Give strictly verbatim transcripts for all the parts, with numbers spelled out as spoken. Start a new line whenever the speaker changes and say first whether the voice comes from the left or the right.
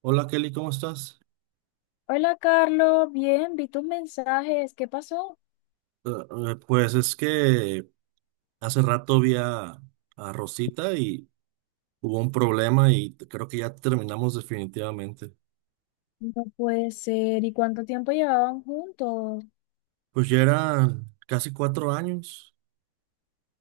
right: Hola Kelly, ¿cómo estás?
left: Hola Carlos, bien, vi tus mensajes, ¿qué pasó?
right: Eh, eh, pues es que hace rato vi a, a Rosita y hubo un problema y t- creo que ya terminamos definitivamente.
left: No puede ser, ¿y cuánto tiempo llevaban juntos?
right: Pues ya eran casi cuatro años.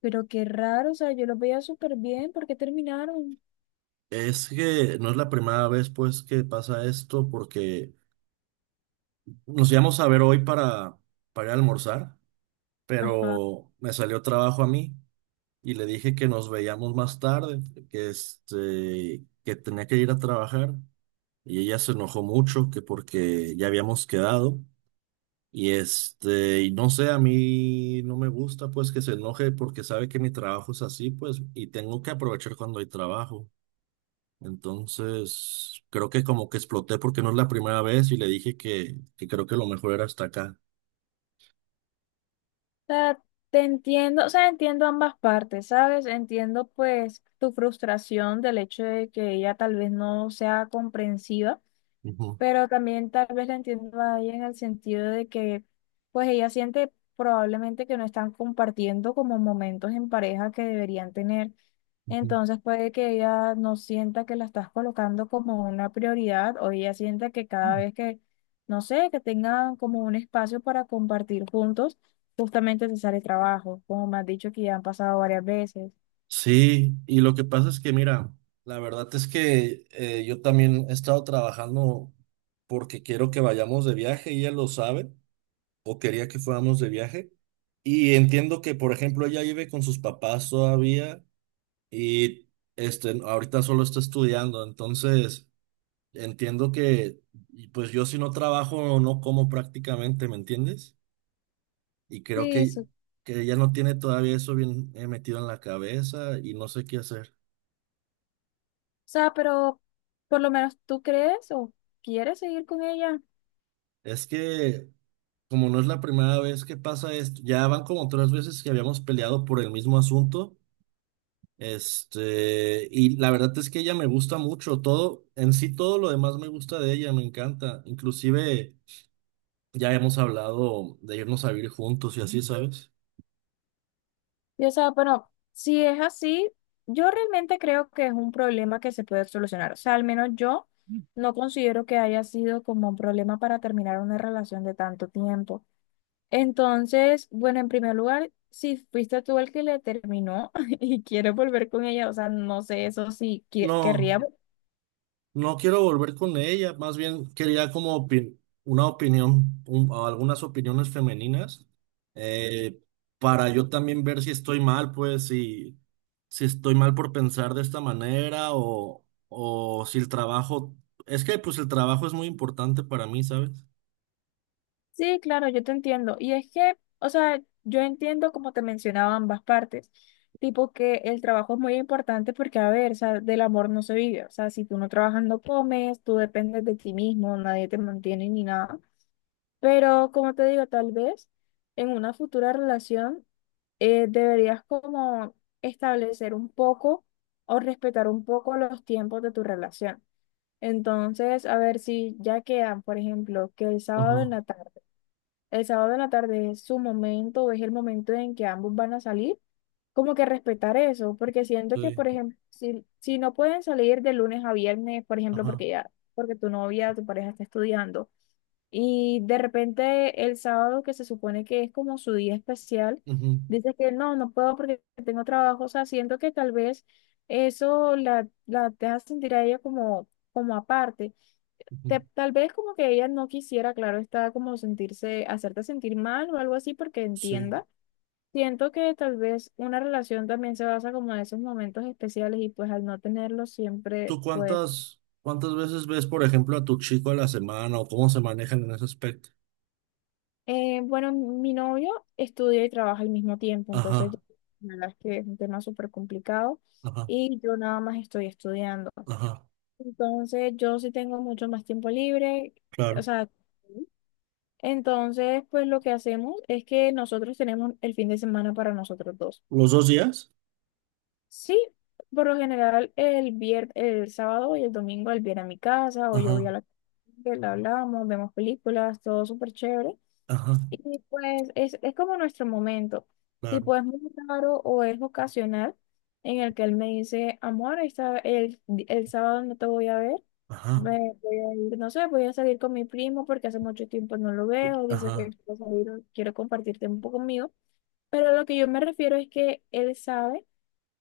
left: Pero qué raro, o sea, yo los veía súper bien, ¿por qué terminaron?
right: Es que no es la primera vez pues que pasa esto porque nos íbamos a ver hoy para, para ir a almorzar,
left: Ajá. O
right: pero me salió trabajo a mí y le dije que nos veíamos más tarde, que, este, que tenía que ir a trabajar. Y ella se enojó mucho que porque ya habíamos quedado y este, y no sé, a mí no me gusta pues que se enoje porque sabe que mi trabajo es así pues y tengo que aprovechar cuando hay trabajo. Entonces, creo que como que exploté porque no es la primera vez y le dije que, que creo que lo mejor era hasta acá.
left: sea, te entiendo, o sea, entiendo ambas partes, ¿sabes? Entiendo pues tu frustración del hecho de que ella tal vez no sea comprensiva.
right: Ujú,
left: Pero también tal vez la entiendo a ella en el sentido de que pues ella siente probablemente que no están compartiendo como momentos en pareja que deberían tener.
right: ujú.
left: Entonces puede que ella no sienta que la estás colocando como una prioridad o ella sienta que cada vez que, no sé, que tengan como un espacio para compartir juntos, justamente te sale trabajo, como me has dicho que ya han pasado varias veces.
right: Sí, y lo que pasa es que, mira, la verdad es que eh, yo también he estado trabajando porque quiero que vayamos de viaje, y ella lo sabe, o quería que fuéramos de viaje. Y entiendo que, por ejemplo, ella vive con sus papás todavía y este, ahorita solo está estudiando. Entonces, entiendo que, y pues yo si no trabajo, no como prácticamente, ¿me entiendes? Y creo
left: Sí,
right: que,
left: eso. O
right: que ella no tiene todavía eso bien, eh, metido en la cabeza y no sé qué hacer.
left: sea, pero por lo menos tú crees o quieres seguir con ella.
right: Es que, como no es la primera vez que pasa esto, ya van como tres veces que habíamos peleado por el mismo asunto. Este, y la verdad es que ella me gusta mucho, todo, en sí todo lo demás me gusta de ella, me encanta. Inclusive ya hemos hablado de irnos a vivir juntos y así, ¿sabes?
left: Y o sea, pero si es así, yo realmente creo que es un problema que se puede solucionar. O sea, al menos yo no considero que haya sido como un problema para terminar una relación de tanto tiempo. Entonces, bueno, en primer lugar, si fuiste tú el que le terminó y quiere volver con ella, o sea, no sé eso si qui-
right: No.
left: querría.
right: No quiero volver con ella, más bien quería como opi- una opinión, un- o algunas opiniones femeninas, eh, para yo también ver si estoy mal, pues si, si estoy mal por pensar de esta manera, o, o si el trabajo, es que pues el trabajo es muy importante para mí, ¿sabes?
left: Sí, claro, yo te entiendo. Y es que, o sea, yo entiendo como te mencionaba ambas partes, tipo que el trabajo es muy importante porque, a ver, o sea, del amor no se vive. O sea, si tú no trabajas no comes, tú dependes de ti mismo, nadie te mantiene ni nada. Pero, como te digo, tal vez en una futura relación eh, deberías como establecer un poco o respetar un poco los tiempos de tu relación. Entonces, a ver si ya quedan, por ejemplo, que el sábado en
right: Ajá,
left: la tarde. El sábado en la tarde es su momento, es el momento en que ambos van a salir. Como que respetar eso, porque siento que, por
right: sí,
left: ejemplo, si, si no pueden salir de lunes a viernes, por ejemplo,
right: ajá,
left: porque ya, porque tu novia, tu pareja está estudiando, y de repente el sábado, que se supone que es como su día especial,
right: ujú,
left: dices que no, no puedo porque tengo trabajo, o sea, siento que tal vez eso la, la deja sentir a ella como, como aparte
right: ujú,
left: te- tal vez como que ella no quisiera, claro, está como sentirse, hacerte sentir mal o algo así porque
right: sí.
left: entienda. Siento que tal vez una relación también se basa como en esos momentos especiales y pues al no tenerlos siempre,
right: ¿Tú
left: pues,
right: cuántas, cuántas veces ves, por ejemplo, a tu chico a la semana o cómo se manejan en ese aspecto?
left: eh, bueno, mi novio estudia y trabaja al mismo tiempo, entonces yo-
right: Ajá,
left: la verdad es que es un tema súper complicado
right: ajá,
left: y yo nada más estoy estudiando.
right: ajá.
left: Entonces yo sí tengo mucho más tiempo libre, o
right: Claro.
left: sea... Entonces, pues lo que hacemos es que nosotros tenemos el fin de semana para nosotros dos.
right: ¿Los dos días?
left: Sí, por lo general el vier- el sábado y el domingo él viene a mi casa o yo voy a
right: Ajá,
left: la que la hablamos, vemos películas, todo súper chévere.
right: ajá,
left: Y pues es, es como nuestro momento.
right: claro.
left: Tipo, es muy raro o es ocasional en el que él me dice, amor, esta- el, el sábado no te voy a ver.
right: Ajá,
left: Me voy a ir, no sé, voy a salir con mi primo porque hace mucho tiempo no lo veo. Dice que
right: ajá,
left: quiero salir, quiero compartir tiempo conmigo. Pero lo que yo me refiero es que él sabe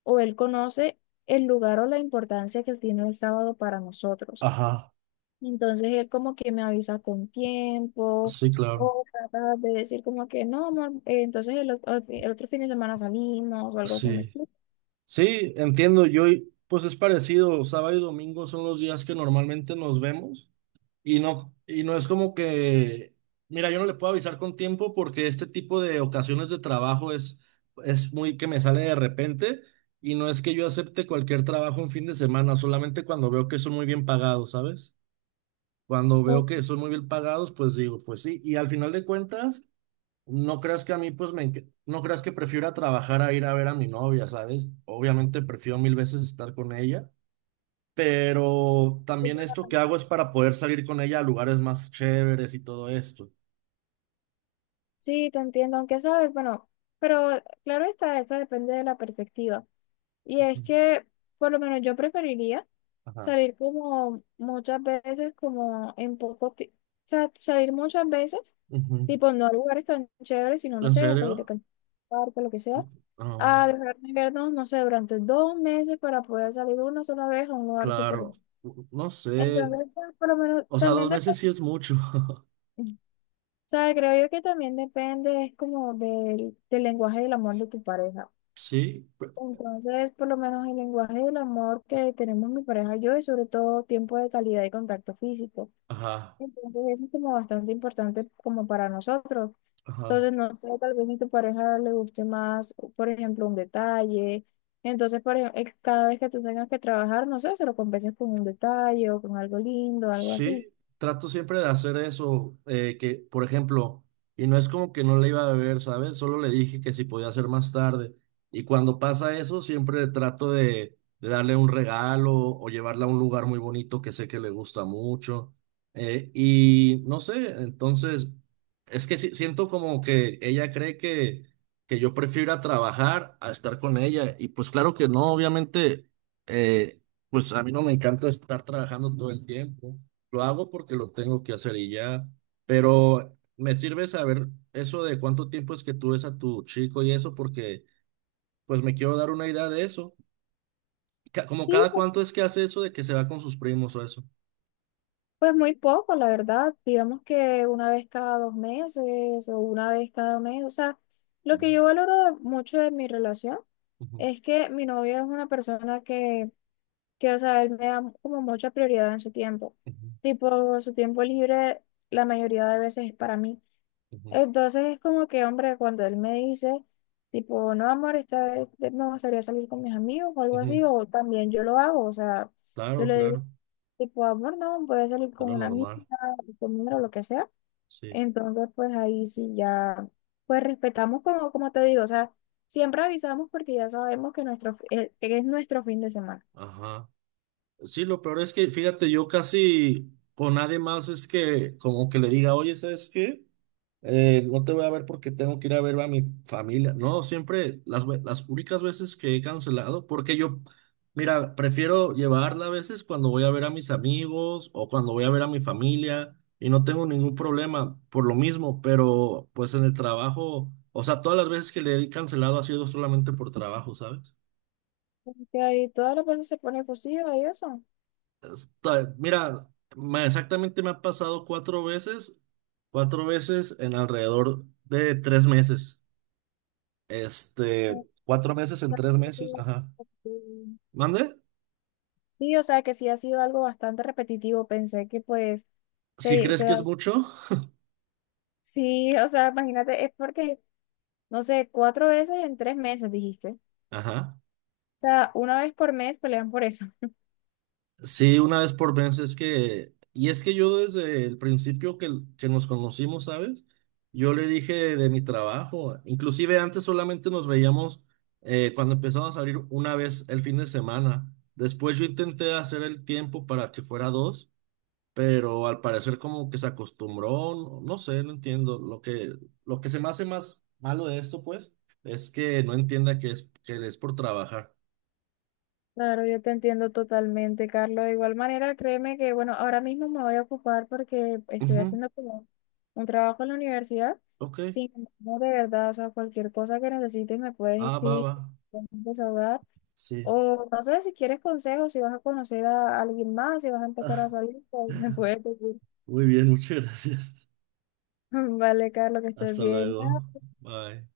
left: o él conoce el lugar o la importancia que tiene el sábado para nosotros.
right: ajá.
left: Entonces él como que me avisa con tiempo
right: Sí, claro.
left: o trata de decir como que no, amor, eh, entonces el, ot- el otro fin de semana salimos o algo así me
right: Sí.
left: explico.
right: Sí, entiendo. Yo, pues es parecido. Sábado y domingo son los días que normalmente nos vemos. Y no, y no es como que, mira, yo no le puedo avisar con tiempo porque este tipo de ocasiones de trabajo es, es muy que me sale de repente. Y no es que yo acepte cualquier trabajo en fin de semana, solamente cuando veo que son muy bien pagados, ¿sabes? Cuando veo que son muy bien pagados, pues digo, pues sí. Y al final de cuentas, no creas que a mí, pues me, enc- no creas que prefiera trabajar a ir a ver a mi novia, ¿sabes? Obviamente prefiero mil veces estar con ella, pero también esto que hago es para poder salir con ella a lugares más chéveres y todo esto.
left: Sí, te entiendo, aunque sabes, bueno, pero claro está, eso depende de la perspectiva. Y
right: Ujú.
left: es que, por lo menos yo preferiría
right: Ajá.
left: salir como muchas veces, como en poco tiempo, o sea, salir muchas veces,
right: Ujú.
left: tipo no a lugares tan chéveres, sino, no
right: ¿En
left: sé, a salir de
right: serio?
left: can- parque, lo que sea,
right: Ah,
left: a dejar de vernos, no sé, durante dos meses para poder salir una sola vez a un lugar súper.
right: claro. No sé.
left: Entonces, por lo menos
right: O sea,
left: también
right: dos meses
left: depende
right: sí es mucho.
left: sea, creo yo que también depende, es como del, del lenguaje del amor de tu pareja.
right: Sí. pe-
left: Entonces, por lo menos el lenguaje del amor que tenemos mi pareja y yo, es sobre todo tiempo de calidad y contacto físico.
right: Ajá.
left: Entonces, eso es como bastante importante como para nosotros.
right: Ajá.
left: Entonces, no sé, tal vez a tu pareja le guste más, por ejemplo, un detalle. Entonces, por ejemplo, cada vez que tú tengas que trabajar, no sé, se lo compenses con un detalle o con algo lindo, algo
right: Sí,
left: así.
right: trato siempre de hacer eso, eh, que, por ejemplo, y no es como que no le iba a beber, ¿sabes? Solo le dije que si podía hacer más tarde. Y cuando pasa eso, siempre trato de, de darle un regalo o llevarla a un lugar muy bonito que sé que le gusta mucho. Eh, y no sé, entonces, es que sí- siento como que ella cree que, que yo prefiero ir a trabajar a estar con ella. Y pues claro que no, obviamente, eh, pues a mí no me encanta estar trabajando todo el tiempo. Lo hago porque lo tengo que hacer y ya, pero me sirve saber eso de cuánto tiempo es que tú ves a tu chico y eso, porque pues me quiero dar una idea de eso. Ca- Como
left: Sí,
right: cada cuánto es que hace eso de que se va con sus primos o eso.
left: pues muy poco, la verdad. Digamos que una vez cada dos meses o una vez cada mes. O sea, lo que
right: Mm,
left: yo valoro de- mucho de mi relación
right: ujú,
left: es que mi novio es una persona que, que, o sea, él me da como mucha prioridad en su tiempo.
right: ujú,
left: Tipo, su tiempo libre la mayoría de veces es para mí.
right: ujú,
left: Entonces es como que, hombre, cuando él me dice, tipo, no, amor, esta vez me gustaría salir con mis amigos o algo así,
right: ujú.
left: o también yo lo hago. O sea, yo
right: Claro,
left: le digo
right: claro,
left: tipo amor, no, puede salir
right: es
left: con
right: lo
left: una amiga,
right: normal,
left: conmigo, lo que sea.
right: sí.
left: Entonces, pues ahí sí ya, pues respetamos como, como te digo, o sea, siempre avisamos porque ya sabemos que nuestro, fi- eh, que es nuestro fin de semana.
right: Ajá. Sí, lo peor es que, fíjate, yo casi con nadie más es que como que le diga, oye, ¿sabes qué? Eh, no te voy a ver porque tengo que ir a ver a mi familia. No, siempre las, ve- las únicas veces que he cancelado, porque yo, mira, prefiero llevarla a veces cuando voy a ver a mis amigos o cuando voy a ver a mi familia y no tengo ningún problema por lo mismo, pero pues en el trabajo, o sea, todas las veces que le he cancelado ha sido solamente por trabajo, ¿sabes?
left: Porque ahí todas las veces se pone efusiva y eso.
right: Ta- Mira, me- exactamente me ha pasado cuatro veces, cuatro veces en alrededor de tres meses.
left: O
right: Este, cuatro meses en
left: sea,
right: tres meses,
left: creo
right: ajá.
left: que- que-
right: ¿Mande?
left: sí, o sea que sí ha sido algo bastante repetitivo. Pensé que pues
right: Si
left: se,
right: crees
left: se
right: que es
left: da.
right: mucho,
left: Sí, o sea, imagínate, es porque, no sé, cuatro veces en tres meses, dijiste.
right: ajá.
left: O sea, una vez por mes pelean por eso.
right: Sí, una vez por mes es que, y es que yo desde el principio que, que, nos conocimos, ¿sabes? Yo le dije de mi trabajo, inclusive antes solamente nos veíamos, eh, cuando empezamos a salir una vez el fin de semana. Después yo intenté hacer el tiempo para que fuera dos, pero al parecer como que se acostumbró, no, no sé, no entiendo. Lo que, lo que se me hace más malo de esto, pues, es que no entienda que es, que es por trabajar.
left: Claro, yo te entiendo totalmente, Carlos. De igual manera, créeme que, bueno, ahora mismo me voy a ocupar porque estoy
right: Ujú,
left: haciendo como un trabajo en la universidad.
right: ok,
left: Sin embargo, de verdad, o sea, cualquier cosa que necesites me puedes
right: ah, va,
left: escribir,
right: va,
left: puedes desahogar.
right: sí.
left: O no sé si quieres consejos, si vas a conocer a alguien más, si vas a empezar a
right: Ah,
left: salir, pues, me puedes decir.
right: muy bien, muchas gracias.
left: Vale, Carlos, que estés
right: Hasta
left: bien.
right: luego. Bye.